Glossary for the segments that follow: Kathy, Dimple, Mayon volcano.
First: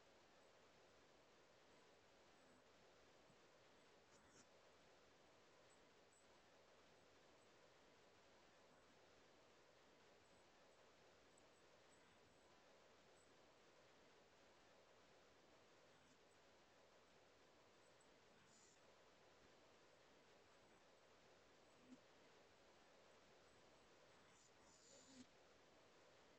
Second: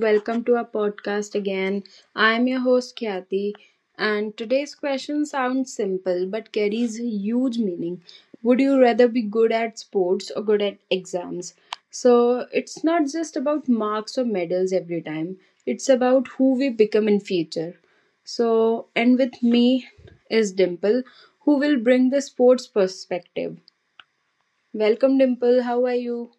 welcome to our podcast again. I am your host Khyati, and today's question sounds simple but carries huge meaning. Would you rather be good at sports or good at exams? So, it's not just about marks or medals every time. It's about who we become in future. So, and with me is Dimple, who will bring the sports perspective. Welcome Dimple, how are you?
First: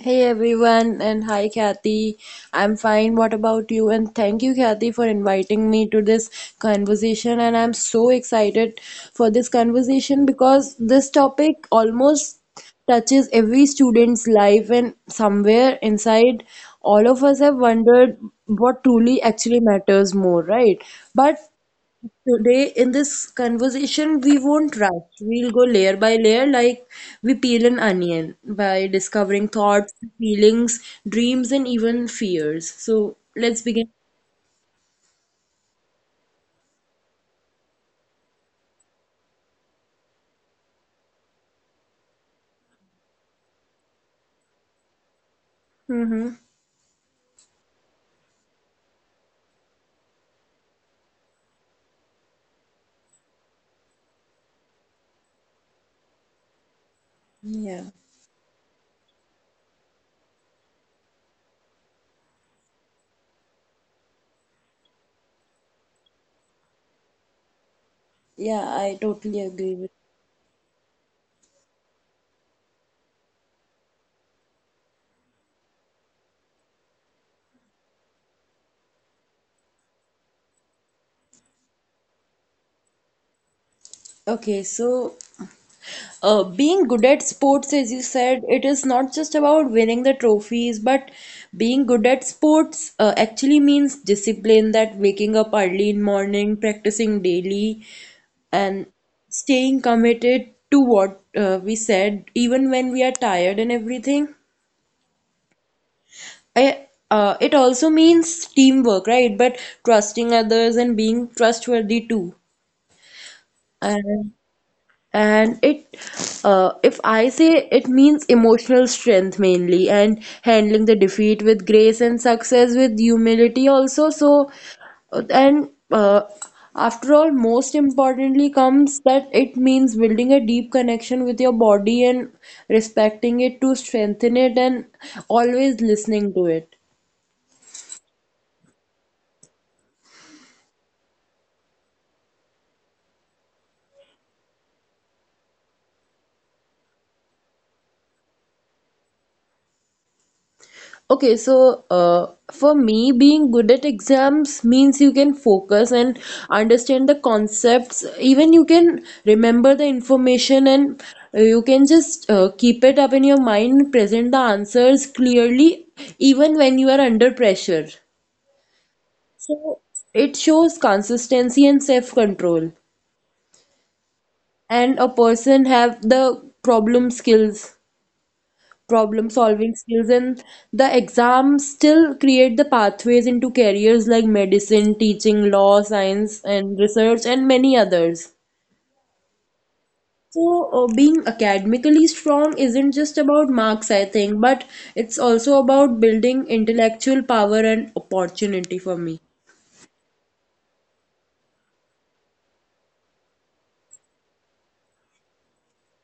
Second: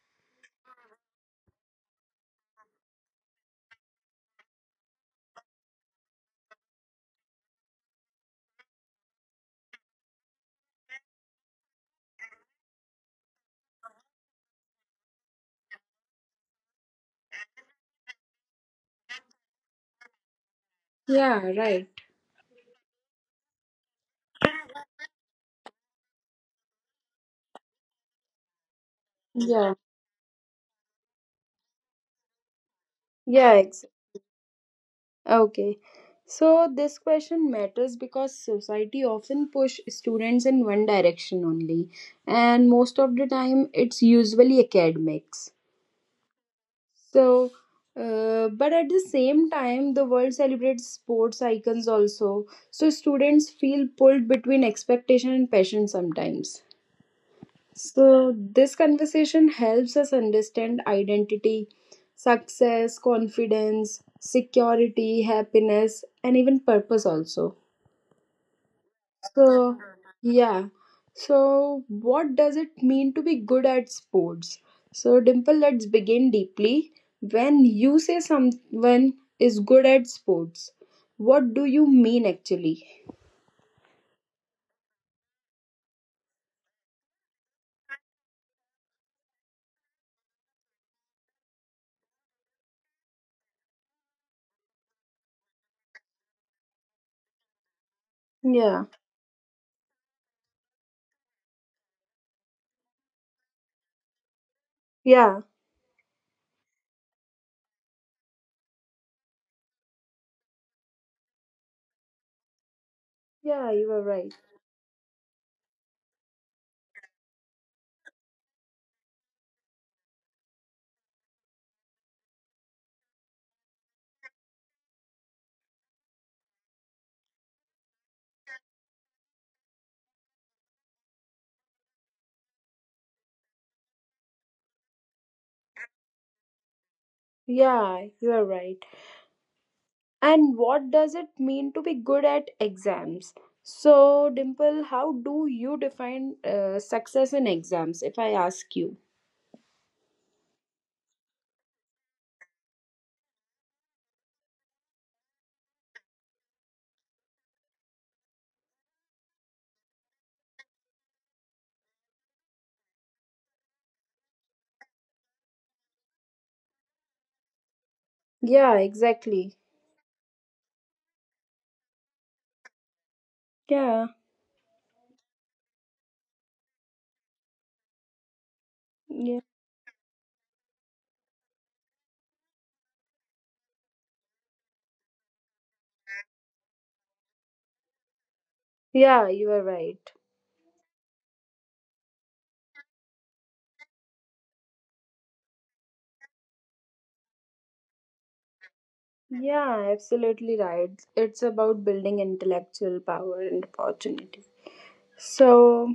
Hey everyone, and hi Kathy. I'm fine. What about you? And thank you, Kathy, for inviting me to this conversation. And I'm so excited for this conversation because this topic almost touches every student's life, and somewhere inside, all of us have wondered what truly actually matters more, right? But Yeah, right. Today, in this conversation, we won't rush. We'll go layer by layer like we peel an onion by discovering Yeah. thoughts, feelings, dreams, and even fears. So Yeah, let's begin. exactly. Okay. So this question matters because society often push students in one direction only, and most of the time it's usually academics. Mm-hmm. So but at the same time the world celebrates sports icons also, so students feel pulled between expectation and passion sometimes. Yeah. So, this conversation helps us understand identity, success, confidence, security, happiness, and even purpose also. Yeah, I totally agree So, with. yeah. So, what does it mean to be good at sports? So, Dimple, let's begin deeply. When you say someone is good at sports, what do you mean actually? Okay, so being good at sports, as you said, it is not just about winning the trophies, but being good at sports actually means discipline, that waking up early in morning, practicing daily, and Yeah, staying committed to what we said, even when we are tired and everything. yeah, It also means teamwork, right? But trusting others and being trustworthy too. yeah, you are And right. and it If I say, it means emotional strength mainly, and handling the defeat with grace and success with humility also. So and after all, most importantly comes that it means building a deep connection with your body and respecting it to strengthen it, and always listening to it. Yeah, you are right. And what does it mean to be good at exams? So, Dimple, how do you define success in exams, if I ask you? Okay, so for me, being good at exams means you can focus and understand the concepts. Even you can remember the information and you can just keep it up in your mind, present the answers clearly, even when you are under pressure. Yeah, exactly. It shows consistency and self-control, Yeah. and a person have the problem Yeah. solving skills, and the exams still create the pathways into careers like medicine, teaching, law, science and research and many others. Yeah, you are right. So, being academically strong isn't just about marks, I think, but it's also about building intellectual power and opportunity for me. Yeah, absolutely right. It's about building intellectual power and opportunity. So,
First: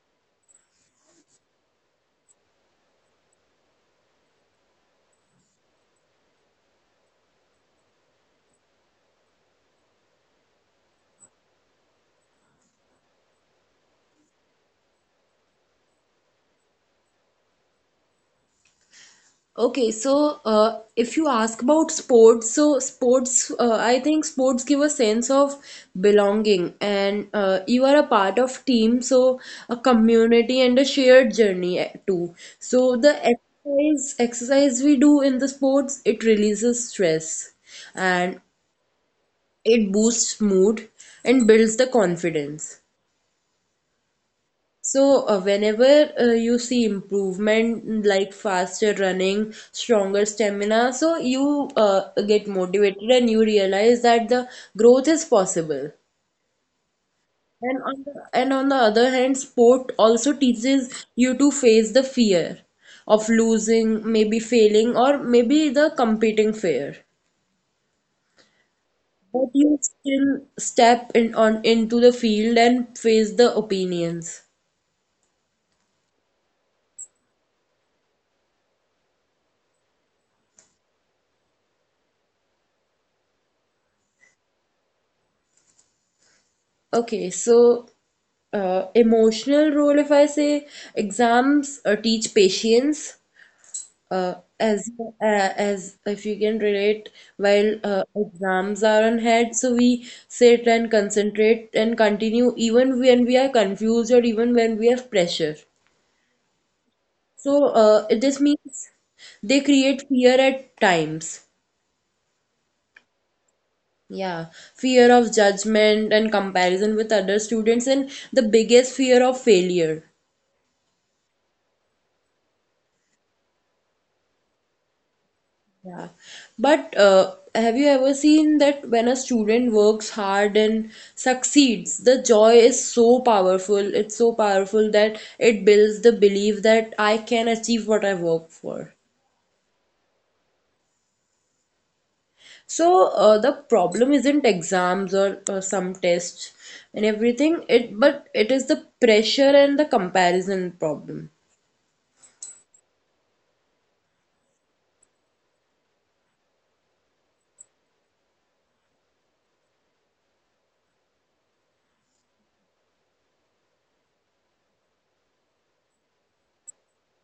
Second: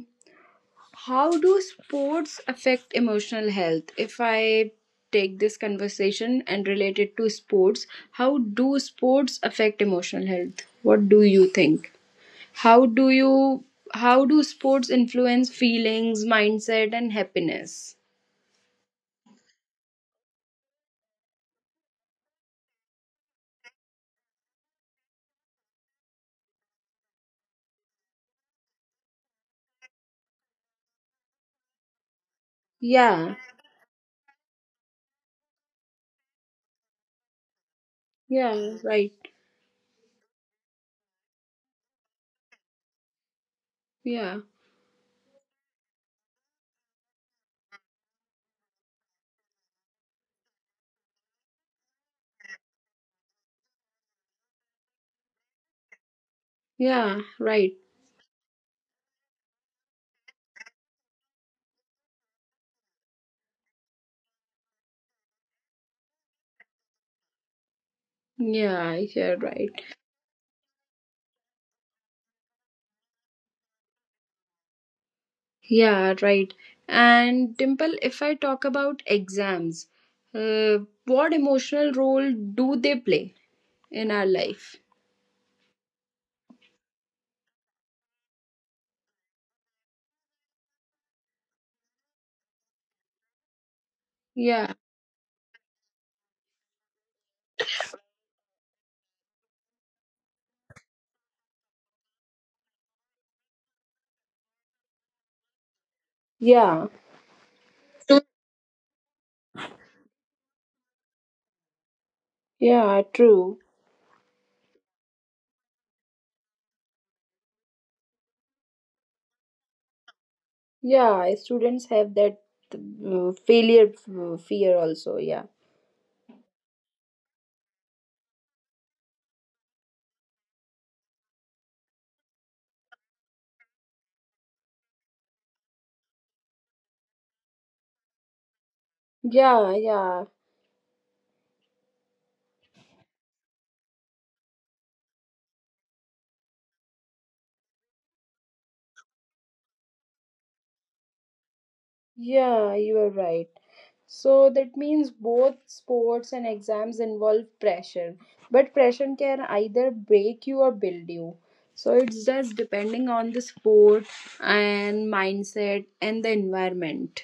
how do sports affect emotional health? If I take this conversation and relate it to sports, how do sports affect emotional health? What do you think? How do you how do sports influence feelings, mindset and happiness? Okay, so if you ask about sports, so sports, I think sports give a sense of belonging, and you are a part of team, so a community and a shared journey too. So the Yeah. exercise we do in the sports, it releases stress, and Yeah, right. it boosts mood and builds the confidence. Yeah. So, whenever you see improvement like faster running, stronger stamina, so you get motivated and you realize that the growth is possible. Yeah, right. And on the other hand, sport also teaches you to face the fear of losing, maybe failing, or maybe the competing fear. Yeah, you're But right. you still step in on into the field and face the opinions. Yeah, right. And Dimple, if I talk about exams, uh, what emotional role do they play in our life? Okay, so emotional role, if I say, exams teach patience, uh, Yeah. as as if you can relate, while exams are on head, so we sit and concentrate and continue even when we are confused or even when we have pressure. Yeah. So this means they create fear at times. Yeah, true. Yeah, fear of judgment and comparison with other students, and the biggest fear of failure. Yeah, students have that fear also. Yeah. Yeah, but have you ever seen that when a student works hard and succeeds, the joy is so powerful. It's so powerful that it builds the belief that I can achieve what I work for. Yeah, yeah. So the problem isn't exams or some tests and everything. It is the pressure and the comparison problem. Yeah, you are right. So that means both sports and exams involve pressure, but pressure can either break you or build you. So it's just depending on the sport and mindset and the environment.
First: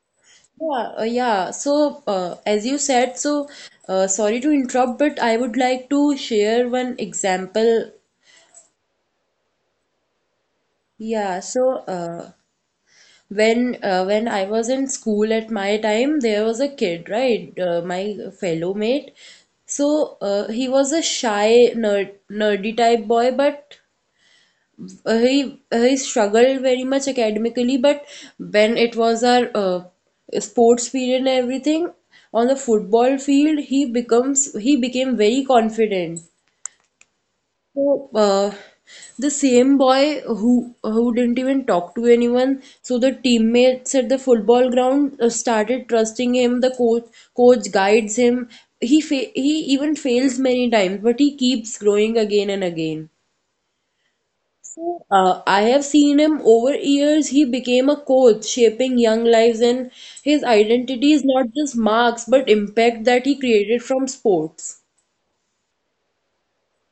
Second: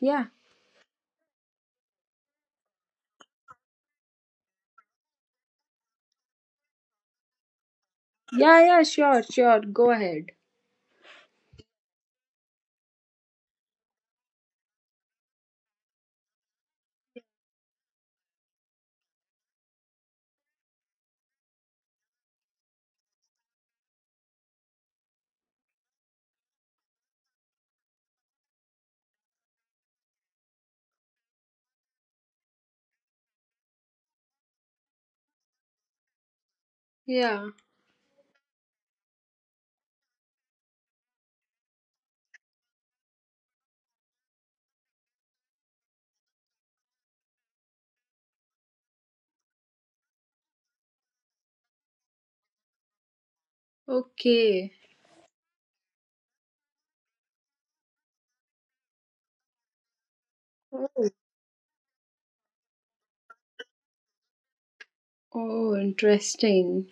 Yeah. Yeah. So, as you said, so sorry to interrupt, but I would like to share one example. Yeah, yeah, sure, sure. Go ahead. Yeah, so when I was in school at my time, there was a kid, right? My fellow mate. So he was a shy, nerdy type boy, but he struggled very much academically. But when it was our sports period and everything, on the football field, he becomes he became very confident. Yeah. So, the same boy who didn't even talk to anyone, so the teammates at the football ground started trusting him. The coach guides him. He even fails many times, but he keeps growing again and again. Okay. So, I have seen him over years. He became a coach, shaping young lives, and his identity is not just marks, but impact that he created from sports. Oh, interesting.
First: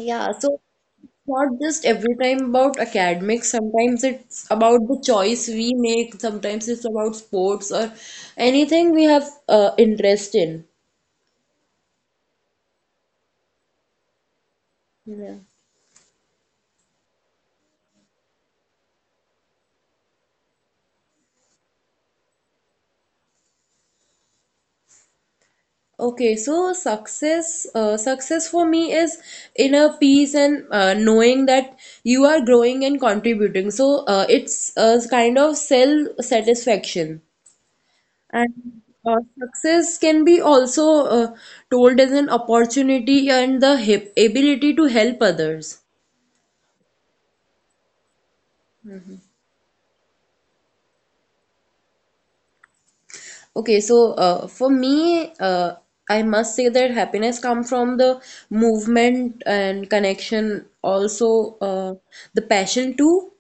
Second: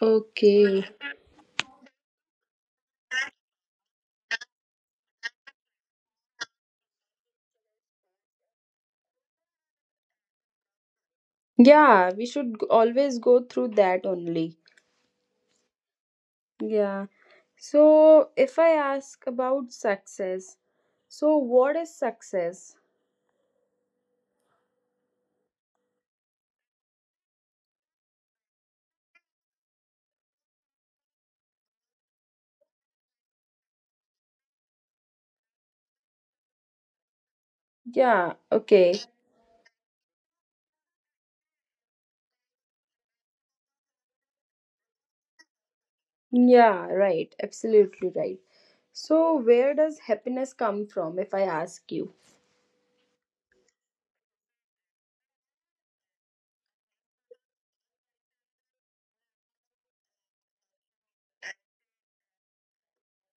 Okay. Not just every time about academics, sometimes it's about the choice we make, sometimes it's about sports or anything we have interest in. Yeah, we should always go through that only. Yeah. Yeah. So, if I ask about success, so what is success? Okay, so success, success for me is inner peace and knowing that you are growing and contributing, so it's a kind of self satisfaction. Yeah, And okay. Success can be also uh, told as an opportunity and the hip ability to help others. Yeah, right. Absolutely right. So, where does happiness come from, if I ask you? Okay, so for me, I must say that happiness come from the movement and connection, also the passion too.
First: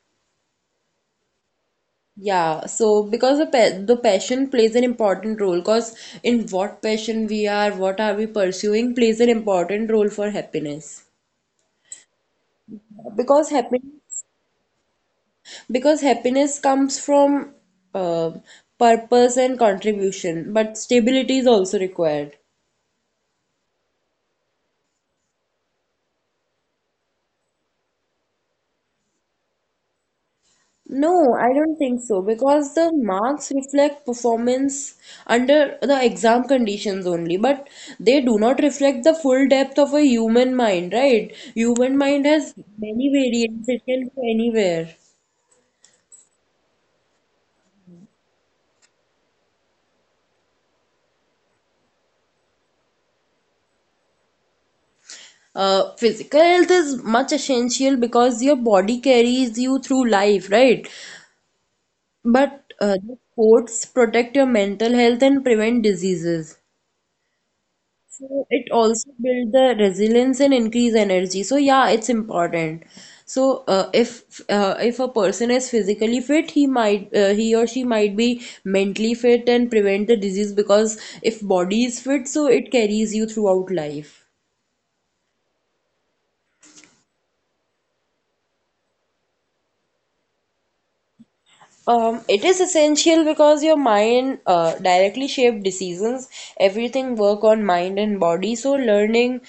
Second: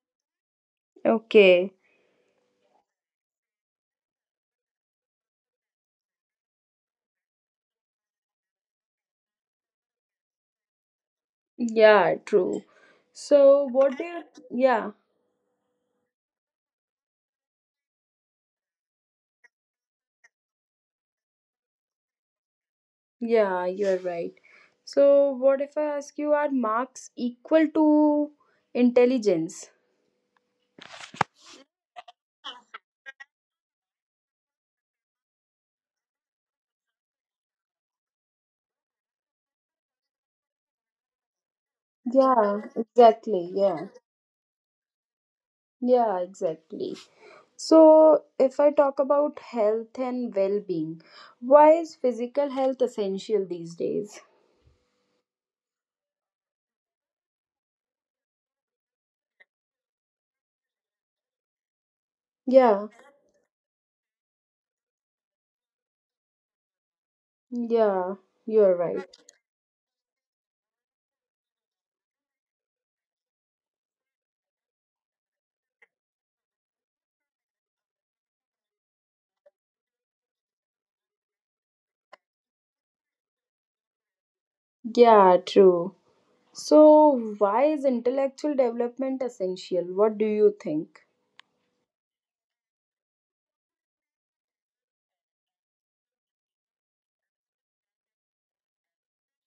Okay. Yeah, so because the passion plays an important role, because in what passion we are, what are we pursuing, plays an important role for happiness. Yeah, true. Because So, what do you. happiness, Yeah, because happiness comes from uh, purpose and contribution, but stability is also required. yeah, you're right. So, what if I ask you, are marks equal to intelligence? No, I don't think so, because the marks reflect performance under the exam conditions only, but they do not reflect the full depth of a human mind, right? Human mind has Yeah, many exactly. variants, it Yeah, can go anywhere. yeah, exactly. So, if I talk about health and well being, why is physical health essential these days? Physical health is much essential because your body carries you through life, right? But Yeah, the sports protect your mental health and prevent diseases. yeah, So it you're right. also build the resilience and increase energy. So yeah, it's important. So if a person is physically fit, he might he or she might be mentally fit and prevent the disease, because if body is fit, so it carries you throughout life. Yeah, true. So, why is intellectual development essential? What do you think? It is essential because your mind directly shape decisions. Everything work on mind and body. So learning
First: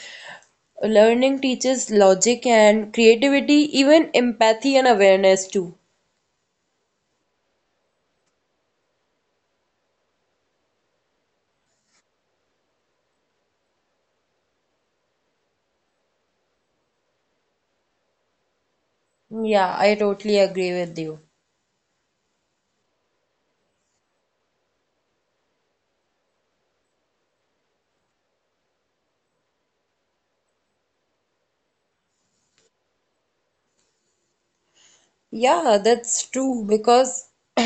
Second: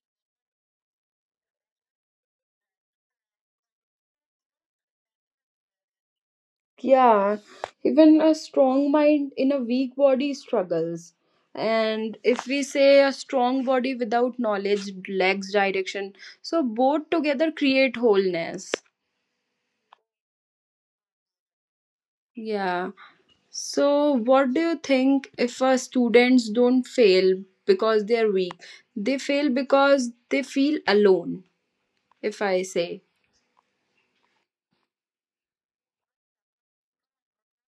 learning teaches logic and creativity, even empathy and awareness too. Yeah, even a strong mind in a weak body struggles. And if we say a strong body without knowledge lacks direction, so both together create wholeness. Yeah, I totally agree with you. Yeah. So, what do you think if our students don't fail because they are weak? They fail because they feel alone, if I say. Yeah, that's true, because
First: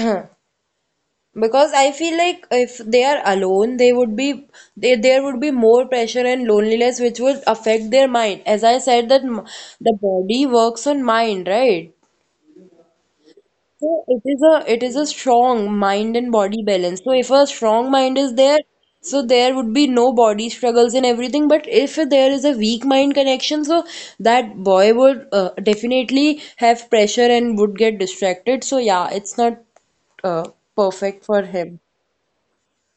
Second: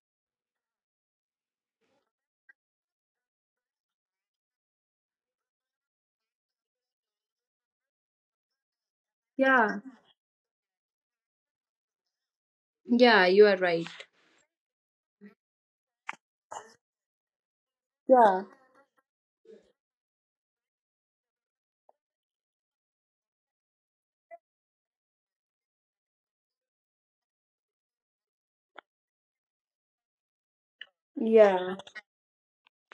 because I feel like if they are alone, they would be there would be more pressure and loneliness which would affect their mind. As I said that Yeah. the body works on mind, right? Yeah, you are right. So it is a strong mind and body balance. So if a strong mind is Yeah, there, so there would be no body struggles and everything. But if there is a weak mind connection, so that boy would definitely have pressure and would get distracted. So yeah, it's not uh, perfect for yeah. him.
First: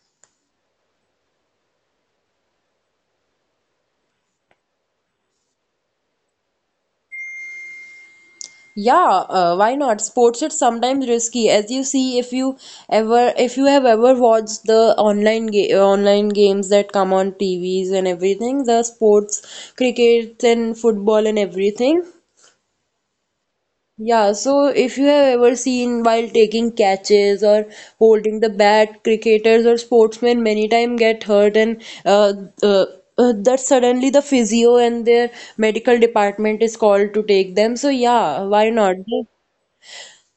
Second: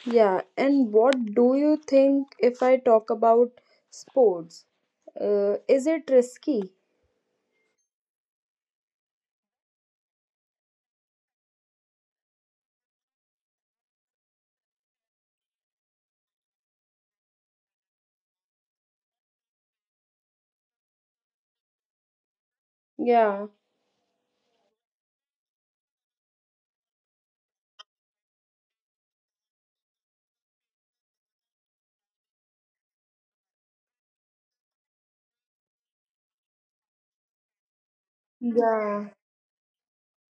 Yeah, and what do you think if I talk about sports? Is it risky? Yeah, why not? Sports is sometimes risky, as you see, if you ever if you have ever watched the online games that come on T V's and everything, the sports, cricket and football and everything. Yeah. Yeah, so if you have ever seen, while taking catches or holding the bat, cricketers or sportsmen many time get hurt, and uh, uh, that suddenly the physio and their medical department is called to take them. So yeah, why not? Yeah,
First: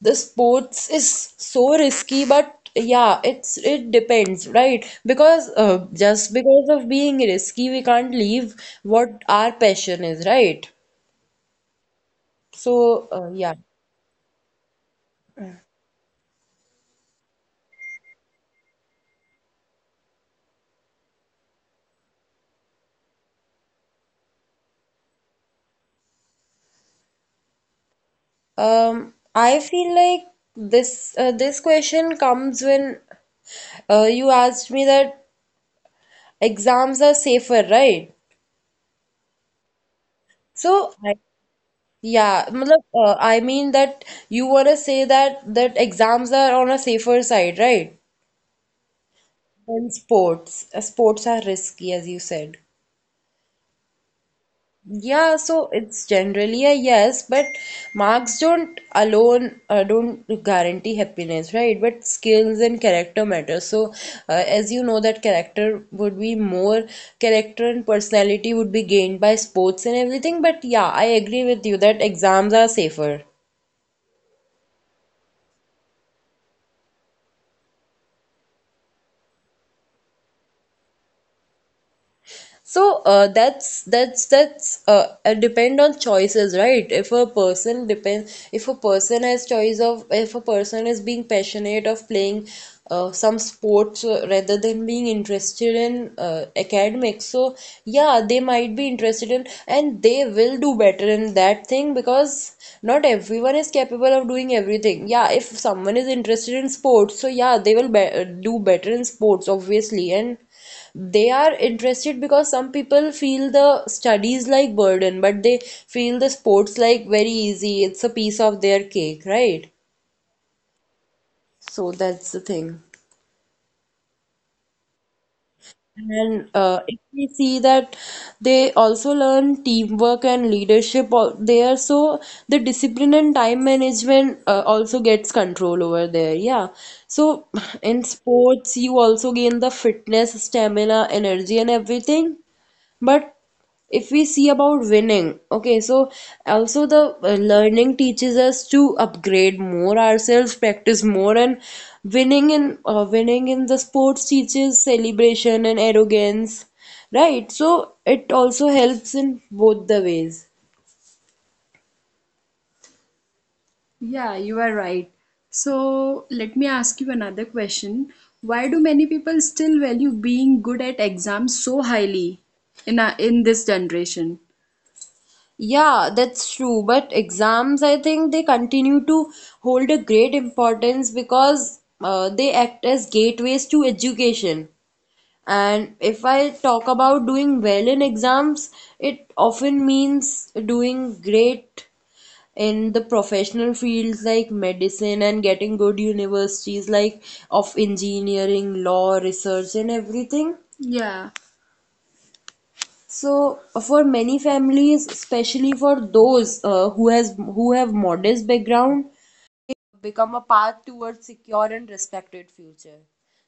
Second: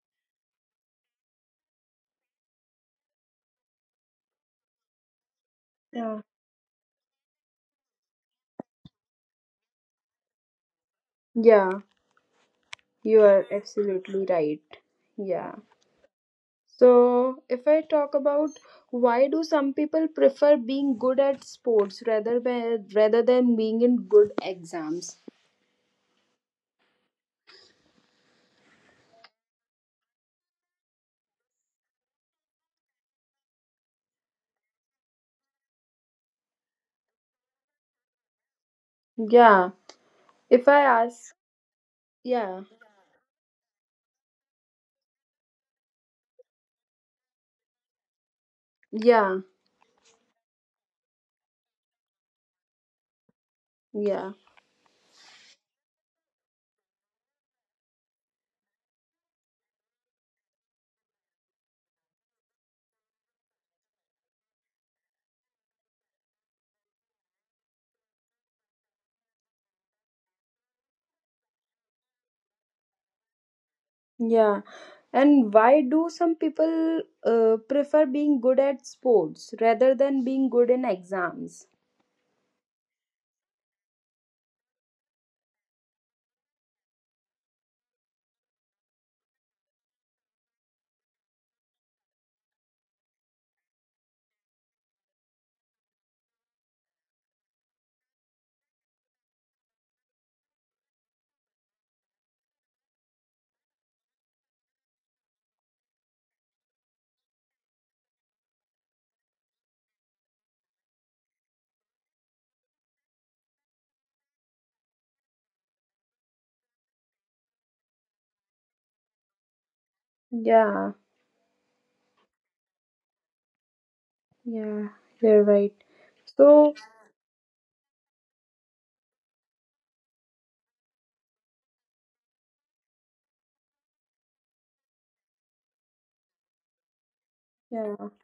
The sports is so risky, but yeah, it depends, right? Because yeah, just because of being risky we can't leave what our passion is, right? yeah, So you are yeah. absolutely right. Yeah. So, if I talk about, why do some people prefer being good at sports rather than being in good exams? Um, I feel like this question comes when you asked me that exams are safer, right? Yeah, if I So I, ask, yeah, yeah, matlab, I mean that you want to say that exams are on a safer side, right? yeah, Then sports. Sports are risky, as you said. yeah, Yeah, so it's generally a yes, but marks don't guarantee happiness, right? But skills and character matter. So, as you know, that character would be more character and personality would be gained by sports and everything. But yeah, I agree with you that exams are safer. yeah. And why do some people prefer being good at sports rather than being good in exams? So that's depend on choices, right? If a person depend, if a person has choice of, if a person is being passionate of playing some sports rather than being interested in academics, so yeah, they might be interested in, and they will do better in that thing, because not everyone is capable of doing everything. Yeah, if someone is interested in sports, so yeah, they will be do better in sports, obviously, and they are interested, because some people feel the studies like burden, but they feel the sports like very easy. It's a piece of their cake, right? Yeah, So that's the thing. yeah, you're right. And So, if we see that they also learn teamwork and leadership there, so the discipline and time management also gets control over there. Yeah. So in yeah. sports, you also gain the fitness, stamina, energy, and everything. But if we see about winning, okay, so also the learning teaches us to upgrade more ourselves, practice more, and winning in the sports teaches celebration and arrogance, right? So it also helps in both the ways. Yeah, you are right. So let me ask you another question. Why do many people still value being good at exams so highly in this generation? Yeah, that's true. But exams, I think they continue to hold a great importance because they act as gateways to education. And if I talk about doing well in exams, it often means doing great in the professional fields like medicine and getting good universities like of engineering, law, research, and everything. Yeah. So for many families, especially for those who have modest background, become a path towards secure and respected future.